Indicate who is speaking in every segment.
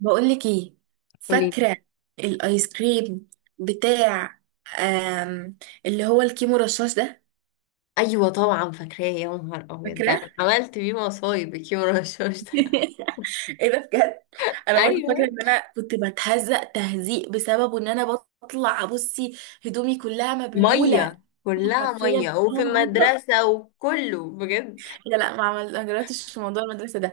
Speaker 1: بقولك ايه،
Speaker 2: قولي.
Speaker 1: فاكرة الايس كريم بتاع آم اللي هو الكيمو رشاش ده؟
Speaker 2: ايوه طبعا فاكراه يا نهار ابيض، ده
Speaker 1: فاكرة؟
Speaker 2: انا عملت بيه مصايب الكيمو رشاش ده.
Speaker 1: ايه ده بجد. انا برضه فاكرة
Speaker 2: ايوه،
Speaker 1: ان انا كنت بتهزق تهزيق بسببه، ان انا بطلع بصي هدومي كلها مبلولة.
Speaker 2: ميه كلها
Speaker 1: حرفيا
Speaker 2: ميه، وفي
Speaker 1: اه ميه.
Speaker 2: المدرسه، وكله بجد.
Speaker 1: لا لا ما جربتش في موضوع المدرسة ده.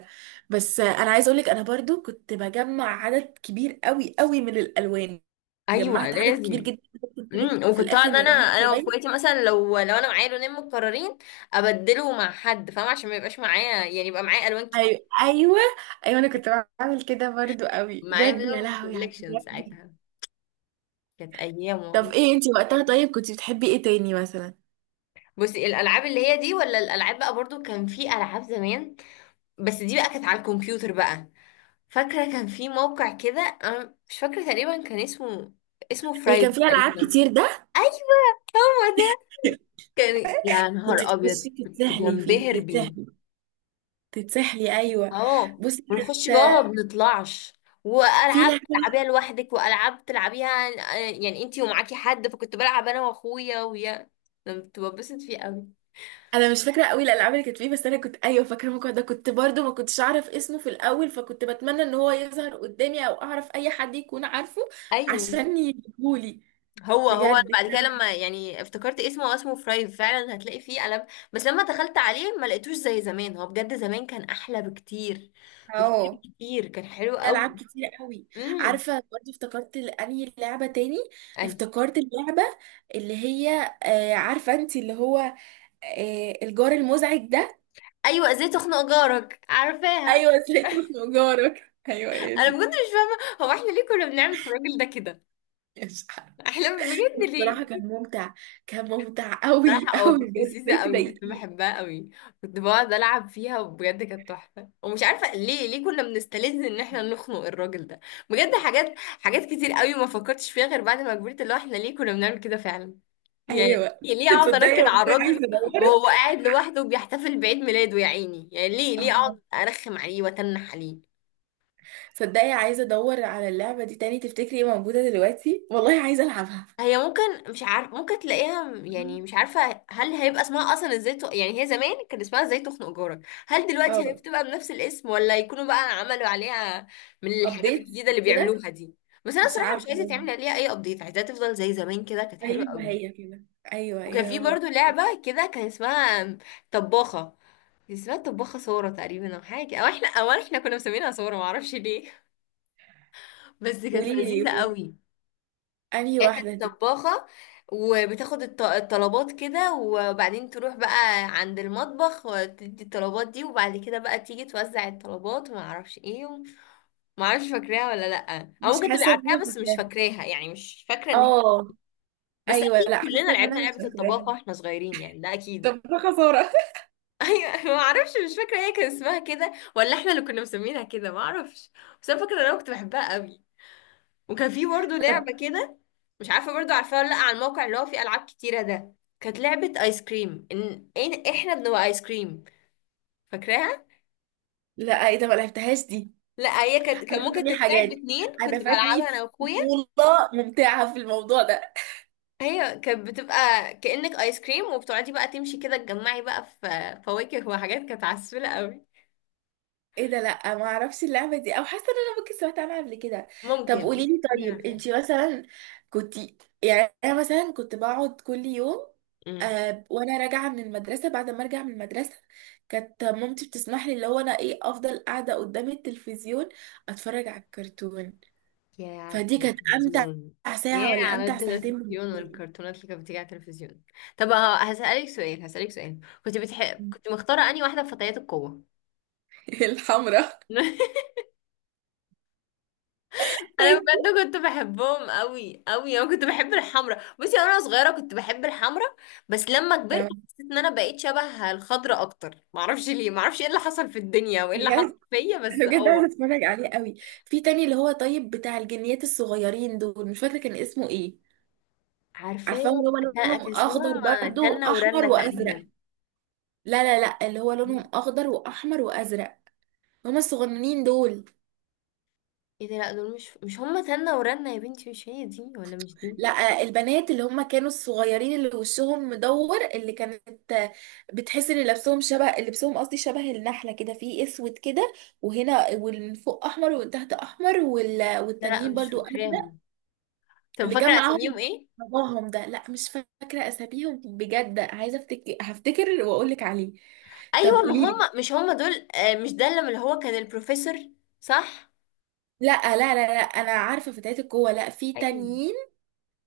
Speaker 1: بس انا عايزة اقولك، انا برضه كنت بجمع عدد كبير قوي قوي من الالوان.
Speaker 2: ايوه
Speaker 1: جمعت عدد كبير
Speaker 2: لازم.
Speaker 1: جدا. في
Speaker 2: وكنت
Speaker 1: الاخر
Speaker 2: اقعد
Speaker 1: يا
Speaker 2: انا
Speaker 1: رامي
Speaker 2: انا
Speaker 1: شوية.
Speaker 2: واخواتي، مثلا لو انا معايا لونين متكررين، ابدله مع حد فاهمه عشان ما يبقاش معايا، يعني يبقى معايا الوان كتير.
Speaker 1: ايوه ايوه. ايوه انا كنت بعمل كده برضو قوي
Speaker 2: معايا
Speaker 1: بجد، يا
Speaker 2: منهم
Speaker 1: لهوي على
Speaker 2: كوليكشن
Speaker 1: الحاجات دي.
Speaker 2: ساعتها. كانت ايام
Speaker 1: طب
Speaker 2: والله.
Speaker 1: ايه انتي وقتها؟ طيب كنت بتحبي ايه تاني مثلا؟
Speaker 2: بصي، الالعاب اللي هي دي ولا الالعاب بقى، برضو كان في العاب زمان، بس دي بقى كانت على الكمبيوتر بقى. فاكرة كان في موقع كده، أنا مش فاكرة تقريبا كان اسمه
Speaker 1: اللي كان
Speaker 2: فرايب
Speaker 1: فيها العاب
Speaker 2: تقريبا.
Speaker 1: كتير ده.
Speaker 2: أيوة هو ده. كان يا
Speaker 1: كنت
Speaker 2: نهار أبيض،
Speaker 1: تخشي
Speaker 2: كنت
Speaker 1: تتسحلي فيه،
Speaker 2: بنبهر بيه.
Speaker 1: تتسحلي تتسحلي ايوه.
Speaker 2: أهو.
Speaker 1: بصي
Speaker 2: ونخش جوه ما
Speaker 1: كانت
Speaker 2: بنطلعش.
Speaker 1: في
Speaker 2: وألعاب
Speaker 1: لعبه.
Speaker 2: تلعبيها لوحدك، وألعاب تلعبيها. يعني انتي ومعاكي حد، فكنت بلعب أنا وأخويا ويا. أنا كنت ببسط فيه أوي.
Speaker 1: انا مش فاكره قوي الالعاب اللي كانت فيه، بس انا كنت ايوه فاكره الموقع ده، كنت برضو ما كنتش اعرف اسمه في الاول، فكنت بتمنى ان هو يظهر قدامي او اعرف اي حد يكون عارفه
Speaker 2: أيوة.
Speaker 1: عشان يجيبهولي.
Speaker 2: هو انا
Speaker 1: بجد
Speaker 2: بعد كده لما يعني افتكرت اسمه، هو اسمه فرايف فعلا. هتلاقي فيه قلم، بس لما دخلت عليه ما لقيتوش زي زمان. هو بجد زمان كان احلى بكتير بكتير
Speaker 1: اه
Speaker 2: بكتير، كان حلو
Speaker 1: في
Speaker 2: قوي.
Speaker 1: العاب كتير قوي.
Speaker 2: امم
Speaker 1: عارفه برضه افتكرت انهي لعبه تاني.
Speaker 2: يعني
Speaker 1: افتكرت اللعبه اللي هي، عارفه انت اللي هو، الجار المزعج ده.
Speaker 2: ايوه، ازاي تخنق جارك، عارفاها.
Speaker 1: ايوه ازاي اسمه جارك، ايوه هي
Speaker 2: انا
Speaker 1: دي.
Speaker 2: بجد مش فاهمه، هو احنا ليه كنا بنعمل في الراجل ده كده؟
Speaker 1: مش عارفة.
Speaker 2: احنا بجد
Speaker 1: الصراحه
Speaker 2: ليه؟
Speaker 1: كان ممتع، كان ممتع قوي
Speaker 2: بصراحة،
Speaker 1: قوي
Speaker 2: كنت
Speaker 1: بجد
Speaker 2: لذيذة
Speaker 1: ازاي
Speaker 2: قوي، كنت
Speaker 1: تضايقيه.
Speaker 2: بحبها قوي. كنت بقعد ألعب فيها، وبجد كانت تحفة، ومش عارفة ليه ليه كنا بنستلذ إن احنا نخنق الراجل ده. بجد حاجات حاجات كتير قوي ما فكرتش فيها غير بعد ما كبرت، اللي هو احنا ليه كنا بنعمل كده فعلا. يعني
Speaker 1: ايوه
Speaker 2: ليه أقعد
Speaker 1: تصدقي
Speaker 2: أنكد على
Speaker 1: والله عايزه
Speaker 2: الراجل
Speaker 1: ادور.
Speaker 2: وهو قاعد لوحده وبيحتفل بعيد ميلاده يا عيني؟ يعني ليه ليه أقعد
Speaker 1: آه.
Speaker 2: أرخم عليه وأتنح عليه؟
Speaker 1: تصدقي عايزه ادور على اللعبه دي تاني، تفتكري موجوده دلوقتي؟ والله عايزه العبها.
Speaker 2: هي ممكن، مش عارف، ممكن تلاقيها، يعني مش عارفة هل هيبقى اسمها أصلا ازاي، يعني هي زمان كان اسمها ازاي تخنق جارك. هل دلوقتي هي
Speaker 1: اه
Speaker 2: بتبقى بنفس الاسم، ولا يكونوا بقى عملوا عليها من الحاجات
Speaker 1: ابديت
Speaker 2: الجديدة اللي
Speaker 1: كده.
Speaker 2: بيعملوها دي؟ بس أنا
Speaker 1: مش
Speaker 2: صراحة مش عايزة
Speaker 1: عارفه.
Speaker 2: تعمل عليها أي أبديت، عايزاها تفضل زي زمان كده، كانت حلوة
Speaker 1: ايوه هي
Speaker 2: قوي.
Speaker 1: كده. ايوه
Speaker 2: وكان
Speaker 1: يا
Speaker 2: في
Speaker 1: رهاب.
Speaker 2: برضو لعبة كده، كان اسمها طباخة. كان اسمها طباخة سارة تقريبا، أو حاجة، أو احنا كنا مسمينها سارة، معرفش ليه. بس كانت
Speaker 1: قولي لي
Speaker 2: لذيذة
Speaker 1: قولي لي.
Speaker 2: قوي.
Speaker 1: انهي
Speaker 2: هي
Speaker 1: واحده
Speaker 2: كانت
Speaker 1: دي؟
Speaker 2: طباخة، وبتاخد الطلبات كده، وبعدين تروح بقى عند المطبخ وتدي الطلبات دي، وبعد كده بقى تيجي توزع الطلبات. وما اعرفش ايه، وما اعرفش فاكراها ولا لا، او
Speaker 1: مش
Speaker 2: ممكن تبقى
Speaker 1: حاسه ان انا
Speaker 2: عارفاها بس مش
Speaker 1: فاكراها.
Speaker 2: فاكراها، يعني مش فاكرة ان هي.
Speaker 1: اه.
Speaker 2: بس
Speaker 1: ايوه
Speaker 2: اكيد
Speaker 1: لا
Speaker 2: كلنا
Speaker 1: حاسه ان
Speaker 2: لعبنا
Speaker 1: انا مش
Speaker 2: لعبة
Speaker 1: فاكراها.
Speaker 2: الطباخة واحنا صغيرين، يعني ده اكيد.
Speaker 1: طب ده خسارة.
Speaker 2: ايوه، ما اعرفش، مش فاكرة هي كان اسمها كده، ولا احنا اللي كنا مسمينها كده، ما اعرفش. بس انا فاكرة ان انا كنت بحبها قوي. وكان في برضه
Speaker 1: طب
Speaker 2: لعبة كده، مش عارفه برضو عارفاه ولا لا، على الموقع اللي هو فيه العاب كتيره ده. كانت لعبه ايس كريم، احنا بنبقى ايس كريم، فاكراها؟
Speaker 1: لا ايه ده، ما لعبتهاش دي.
Speaker 2: لا، هي كان
Speaker 1: انا
Speaker 2: ممكن
Speaker 1: فاتني
Speaker 2: تتلعب
Speaker 1: حاجات.
Speaker 2: باتنين،
Speaker 1: انا
Speaker 2: كنت
Speaker 1: فاتني
Speaker 2: بلعبها انا واخويا.
Speaker 1: طفوله ممتعه في الموضوع ده.
Speaker 2: هي كانت بتبقى كأنك ايس كريم، وبتقعدي بقى تمشي كده تجمعي بقى في فواكه وحاجات، كانت عسولة قوي.
Speaker 1: ايه ده، لا ما اعرفش اللعبه دي، او حاسه ان انا ممكن سمعت عنها قبل كده. طب قولي
Speaker 2: ممكن
Speaker 1: لي. طيب
Speaker 2: نعرف يعني،
Speaker 1: انت مثلا كنت، يعني انا مثلا كنت بقعد كل يوم.
Speaker 2: أمم.
Speaker 1: وانا راجعه من المدرسه، بعد ما ارجع من المدرسه كانت مامتي بتسمح لي، اللي هو انا ايه افضل قاعده قدام التلفزيون اتفرج على الكرتون.
Speaker 2: يا على
Speaker 1: فدي كانت امتع
Speaker 2: التلفزيون.
Speaker 1: ساعه
Speaker 2: يا
Speaker 1: ولا
Speaker 2: على
Speaker 1: امتع ساعتين بالنسبه
Speaker 2: التلفزيون
Speaker 1: لي.
Speaker 2: والكرتونات اللي كانت بتيجي على التلفزيون. طب هسألك سؤال. كنت بتحب، كنت مختارة انهي واحدة في فتيات القوة؟
Speaker 1: الحمراء.
Speaker 2: انا
Speaker 1: وانت؟
Speaker 2: بجد كنت بحبهم قوي قوي. انا كنت بحب الحمرا، بصي انا صغيره كنت بحب الحمرا. بس لما كبرت حسيت ان انا بقيت شبه الخضرا اكتر، معرفش ليه، معرفش ايه اللي حصل في الدنيا، وايه اللي حصل
Speaker 1: بجد.
Speaker 2: فيا،
Speaker 1: انا
Speaker 2: بس
Speaker 1: بجد عايزه اتفرج عليه قوي. في تاني اللي هو، طيب بتاع الجنيات الصغيرين دول مش فاكره كان اسمه ايه. عارفاهم
Speaker 2: عارفاه.
Speaker 1: اللي
Speaker 2: كان
Speaker 1: هو لونهم
Speaker 2: كان
Speaker 1: اخضر
Speaker 2: اسمهم
Speaker 1: برضو
Speaker 2: تنة
Speaker 1: واحمر
Speaker 2: ورنة
Speaker 1: وازرق.
Speaker 2: تقريبا.
Speaker 1: لا لا لا اللي هو لونهم اخضر واحمر وازرق، هما الصغننين دول.
Speaker 2: ايه ده؟ لا، دول مش هم تنة ورنة يا بنتي، مش هي دي، ولا مش دي.
Speaker 1: لا البنات اللي هما كانوا الصغيرين اللي وشهم مدور، اللي كانت بتحس ان لبسهم شبه لبسهم، قصدي شبه النحله كده، في اسود كده وهنا، ومن فوق احمر ومن تحت احمر
Speaker 2: لا لا،
Speaker 1: والتانيين
Speaker 2: مش
Speaker 1: برضو ازرق.
Speaker 2: فاكراهم. طب
Speaker 1: اللي كان
Speaker 2: فاكره اساميهم
Speaker 1: معاهم
Speaker 2: ايه؟
Speaker 1: باباهم ده، لا مش فاكرة أساميهم بجد، عايزة أفتكر هفتكر وأقول لك عليه. طب
Speaker 2: ايوه، ما
Speaker 1: قولي لي.
Speaker 2: هم مش هم دول، مش ده اللي هو كان البروفيسور. صح.
Speaker 1: لا لا لا لا، أنا عارفة فتيات القوة، لا في
Speaker 2: ايوه.
Speaker 1: تانيين.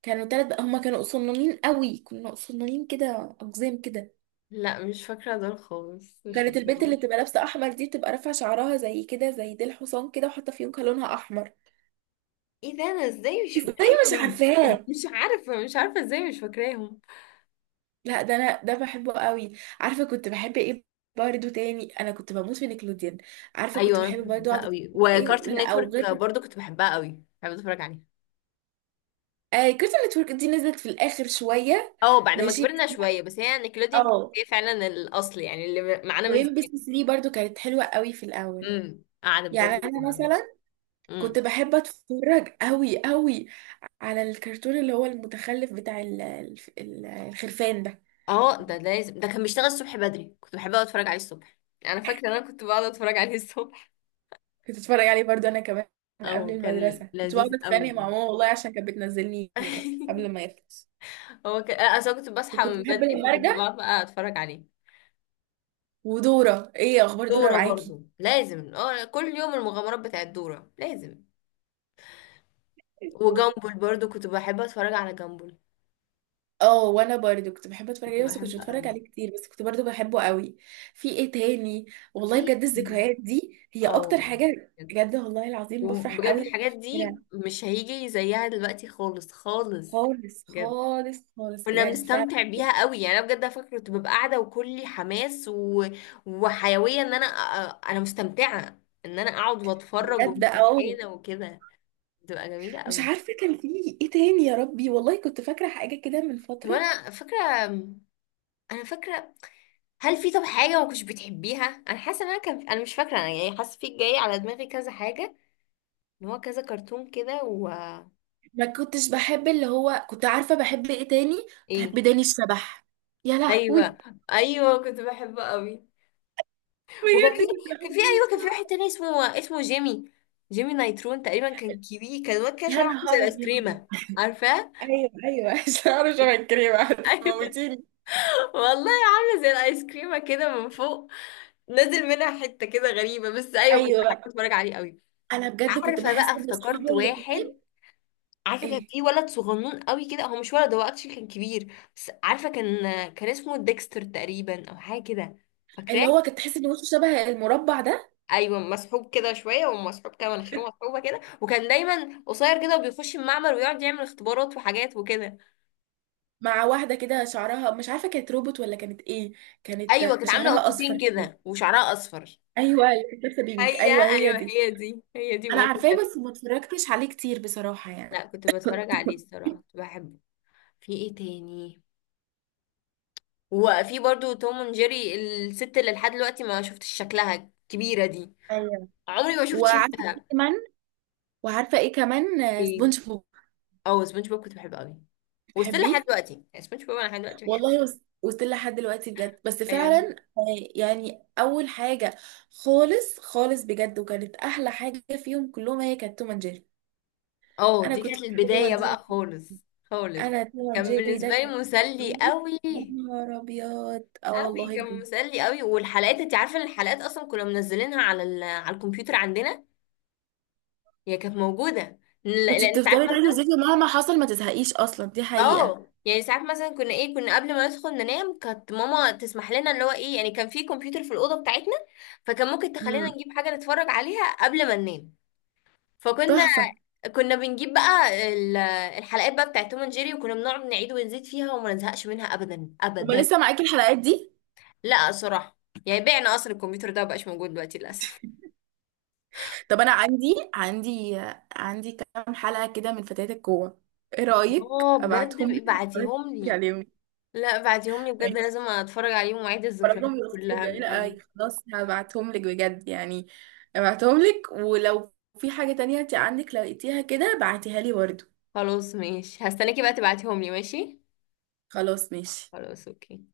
Speaker 1: كانوا تلات بقى، هما كانوا صنانين قوي، كانوا صنانين كده أقزام كده.
Speaker 2: لا مش فاكرة دول خالص، مش
Speaker 1: كانت البنت اللي
Speaker 2: فاكراهم.
Speaker 1: بتبقى لابسة أحمر دي، بتبقى رافعة شعرها زي كده زي ديل حصان كده، وحاطة فيونكة لونها أحمر.
Speaker 2: ايه ده، انا ازاي مش
Speaker 1: ازاي مش
Speaker 2: فاكراهم؟
Speaker 1: عارفاه؟
Speaker 2: مش عارفة، مش عارفة ازاي مش فاكراهم.
Speaker 1: لا ده انا ده بحبه قوي. عارفه كنت بحب ايه برضه تاني؟ انا كنت بموت في نيكلوديان. عارفه كنت
Speaker 2: ايوه انا كنت
Speaker 1: بحب برضه
Speaker 2: بحبها
Speaker 1: اقعد أتفرج
Speaker 2: قوي.
Speaker 1: على ايه؟
Speaker 2: وكارتون
Speaker 1: لا او غير
Speaker 2: نتورك برضو كنت بحبها قوي، بحب اتفرج عليها.
Speaker 1: آه كارتون نتورك دي نزلت في الاخر شويه.
Speaker 2: اه، بعد ما
Speaker 1: ماشي
Speaker 2: كبرنا شوية، بس هي نيكلوديان كانت
Speaker 1: اه.
Speaker 2: هي فعلا الاصل، يعني اللي معانا من
Speaker 1: وام بي
Speaker 2: زمان.
Speaker 1: سي 3 برضه كانت حلوه قوي في الاول.
Speaker 2: قعدت
Speaker 1: يعني
Speaker 2: برضو.
Speaker 1: انا مثلا كنت
Speaker 2: امم
Speaker 1: بحب اتفرج قوي قوي على الكرتون اللي هو المتخلف بتاع الخرفان ده.
Speaker 2: اه ده لازم، ده كان بيشتغل الصبح بدري، كنت بحب اقعد اتفرج عليه الصبح. انا فاكرة ان انا كنت بقعد اتفرج عليه الصبح.
Speaker 1: كنت اتفرج عليه برضه انا كمان قبل
Speaker 2: اه كان
Speaker 1: المدرسه، كنت
Speaker 2: لذيذ
Speaker 1: بقعد
Speaker 2: قوي.
Speaker 1: اتخانق مع ماما والله عشان كانت بتنزلني قبل ما يخلص.
Speaker 2: هو ك... آه، اصل أنا كنت بصحى
Speaker 1: وكنت
Speaker 2: من
Speaker 1: بحب
Speaker 2: بدري،
Speaker 1: لما
Speaker 2: فكنت
Speaker 1: ارجع.
Speaker 2: بقعد بقى اتفرج عليه.
Speaker 1: ودورة، ايه اخبار دورة
Speaker 2: دورة
Speaker 1: معاكي؟
Speaker 2: برضو لازم، كل يوم المغامرات بتاعت دورة لازم. وجامبل برضو كنت بحب اتفرج على جامبل،
Speaker 1: اه وانا برضو كنت بحب اتفرج
Speaker 2: كنت
Speaker 1: عليه، بس كنتش
Speaker 2: بحب
Speaker 1: بتفرج
Speaker 2: قوي.
Speaker 1: عليه كتير، بس كنت برضو بحبه قوي. في ايه تاني؟ والله
Speaker 2: في.
Speaker 1: بجد الذكريات دي هي
Speaker 2: اه،
Speaker 1: اكتر حاجة، بجد والله العظيم بفرح
Speaker 2: وبجد
Speaker 1: قوي لما
Speaker 2: الحاجات دي
Speaker 1: بفتكرها.
Speaker 2: مش هيجي زيها دلوقتي خالص، خالص.
Speaker 1: خالص
Speaker 2: بجد
Speaker 1: خالص خالص
Speaker 2: كنا
Speaker 1: بجد فعلا.
Speaker 2: بنستمتع بيها قوي، يعني انا بجد فاكره كنت ببقى قاعده وكلي حماس وحيويه، ان انا انا مستمتعه ان انا اقعد واتفرج
Speaker 1: بجد
Speaker 2: ومش
Speaker 1: اه.
Speaker 2: زهقانه وكده. بتبقى جميلة
Speaker 1: مش
Speaker 2: قوي.
Speaker 1: عارفة كان في ايه تاني يا ربي، والله كنت فاكرة حاجة كده من
Speaker 2: طب
Speaker 1: فترة.
Speaker 2: انا فاكره، انا فاكره، هل في؟ طب حاجه ما كنتش بتحبيها؟ انا حاسه ان انا كان، انا مش فاكره، انا يعني حاسه في جاي على دماغي كذا حاجه، ان هو كذا كرتون كده و...
Speaker 1: ما كنتش بحب اللي هو، كنت عارفة بحب ايه تاني؟ كنت بحب
Speaker 2: ايه؟
Speaker 1: داني الشبح. يا
Speaker 2: ايوه،
Speaker 1: لهوي
Speaker 2: ايوه، كنت بحبه قوي. وكان
Speaker 1: بجد
Speaker 2: في
Speaker 1: كنت
Speaker 2: كان
Speaker 1: بعمل
Speaker 2: في
Speaker 1: ايه.
Speaker 2: ايوه، كان في واحد تاني اسمه جيمي. جيمي نايترون تقريبا، كان كبير، كان واد كده
Speaker 1: يا
Speaker 2: شعره عامل زي
Speaker 1: نهار
Speaker 2: الايس
Speaker 1: ابيض
Speaker 2: كريمه. عارفاه؟
Speaker 1: ايوه ايوه شعره شبه الكريمة
Speaker 2: ايوه،
Speaker 1: هتموتيني
Speaker 2: والله عامله زي الايس كريمه كده من فوق، نازل منها حته كده غريبه، بس ايوه كنت
Speaker 1: ايوه
Speaker 2: بحب اتفرج عليه قوي.
Speaker 1: انا بجد كنت
Speaker 2: عارفه بقى
Speaker 1: بحس ان اصحابه
Speaker 2: افتكرت
Speaker 1: الاثنين،
Speaker 2: واحد. عارفه كان
Speaker 1: ايه
Speaker 2: في ولد صغنون قوي كده، هو مش ولد، هو اكشلي كان كبير، بس عارفه كان اسمه ديكستر تقريبا، او حاجه كده. فاكراه؟
Speaker 1: اللي هو كنت تحس ان وشه شبه المربع ده،
Speaker 2: ايوه مسحوب كده شويه، ومسحوب كده، مناخيره مسحوبه كده، وكان دايما قصير كده، وبيخش المعمل ويقعد يعمل اختبارات وحاجات وكده.
Speaker 1: مع واحده كده شعرها مش عارفه كانت روبوت ولا كانت ايه،
Speaker 2: ايوه
Speaker 1: كانت
Speaker 2: كانت عامله
Speaker 1: شعرها
Speaker 2: قطتين
Speaker 1: اصفر كده.
Speaker 2: كده وشعرها اصفر.
Speaker 1: ايوه اللي كانت لابسه بينك،
Speaker 2: هي
Speaker 1: ايوه هي
Speaker 2: ايوه،
Speaker 1: دي.
Speaker 2: هي دي، هي دي
Speaker 1: انا
Speaker 2: برضه
Speaker 1: عارفاه
Speaker 2: كده.
Speaker 1: بس ما اتفرجتش عليه كتير بصراحه
Speaker 2: لا
Speaker 1: يعني.
Speaker 2: كنت بتفرج عليه الصراحه، كنت بحبه. في ايه تاني؟ وفي برضو توم اند جيري، الست اللي لحد دلوقتي ما شفتش شكلها كبيرة دي،
Speaker 1: ايوه
Speaker 2: عمري ما شفت
Speaker 1: وعارفه ايه
Speaker 2: شكلها.
Speaker 1: كمان. وعارفه ايه كمان،
Speaker 2: ايه؟
Speaker 1: سبونج بوب.
Speaker 2: اه، سبونج بوب كنت بحبه قوي. وستيل لحد
Speaker 1: بتحبيه؟
Speaker 2: دلوقتي، يعني سبونج بوب انا لحد دلوقتي بحبه.
Speaker 1: والله وصلت لحد دلوقتي بجد، بس
Speaker 2: ايوه.
Speaker 1: فعلا يعني اول حاجه. خالص خالص بجد، وكانت احلى حاجه فيهم كلهم هي كانت توم اند جيري.
Speaker 2: اه،
Speaker 1: انا
Speaker 2: دي
Speaker 1: كنت
Speaker 2: كانت
Speaker 1: بحب توم
Speaker 2: البداية
Speaker 1: اند جيري
Speaker 2: بقى
Speaker 1: جداً.
Speaker 2: خالص. خالص،
Speaker 1: انا توم اند
Speaker 2: كان
Speaker 1: جيري ده
Speaker 2: بالنسبة لي
Speaker 1: كان بالنسبة
Speaker 2: مسلي
Speaker 1: لي،
Speaker 2: قوي،
Speaker 1: يا نهار ابيض اه
Speaker 2: قوي
Speaker 1: والله
Speaker 2: كان
Speaker 1: بجد.
Speaker 2: مسلي قوي. والحلقات، انت عارفة ان الحلقات اصلا كنا منزلينها على على الكمبيوتر عندنا. هي كانت موجودة.
Speaker 1: كنت
Speaker 2: لان انت
Speaker 1: بتفضلي تعيدي
Speaker 2: عارفة.
Speaker 1: وزيكي مهما حصل ما تزهقيش اصلا، دي حقيقه.
Speaker 2: اه، يعني ساعات مثلا كنا ايه، كنا قبل ما ندخل ننام كانت ماما تسمح لنا، اللي هو ايه، يعني كان في كمبيوتر في الاوضه بتاعتنا، فكان ممكن تخلينا
Speaker 1: امم
Speaker 2: نجيب حاجه نتفرج عليها قبل ما ننام. فكنا
Speaker 1: تحفه.
Speaker 2: كنا بنجيب بقى الحلقات بقى بتاعت توم اند جيري، وكنا بنقعد نعيد ونزيد فيها، وما نزهقش منها ابدا
Speaker 1: هما
Speaker 2: ابدا.
Speaker 1: لسه معاكي الحلقات دي؟
Speaker 2: لا صراحه، يعني بعنا اصلا الكمبيوتر ده، مبقاش موجود دلوقتي للاسف.
Speaker 1: طب انا عندي كام حلقه كده من فتيات القوه، ايه رايك
Speaker 2: اه
Speaker 1: ابعتهم
Speaker 2: بجد،
Speaker 1: لك تتفرجي
Speaker 2: بعتيهم لي.
Speaker 1: عليهم؟
Speaker 2: لا بعتيهم لي بجد،
Speaker 1: كويس.
Speaker 2: لازم اتفرج عليهم واعيد الذكريات
Speaker 1: فرجهم لاختي
Speaker 2: كلها من
Speaker 1: الجميلة
Speaker 2: الاول.
Speaker 1: أوي، خلاص هبعتهم لك بجد يعني، هبعتهم لك. ولو في حاجة تانية انت عندك لقيتيها كده، بعتيها لي برضه.
Speaker 2: خلاص ماشي، هستناكي بقى تبعتيهم لي. ماشي.
Speaker 1: خلاص ماشي.
Speaker 2: خلاص اوكي.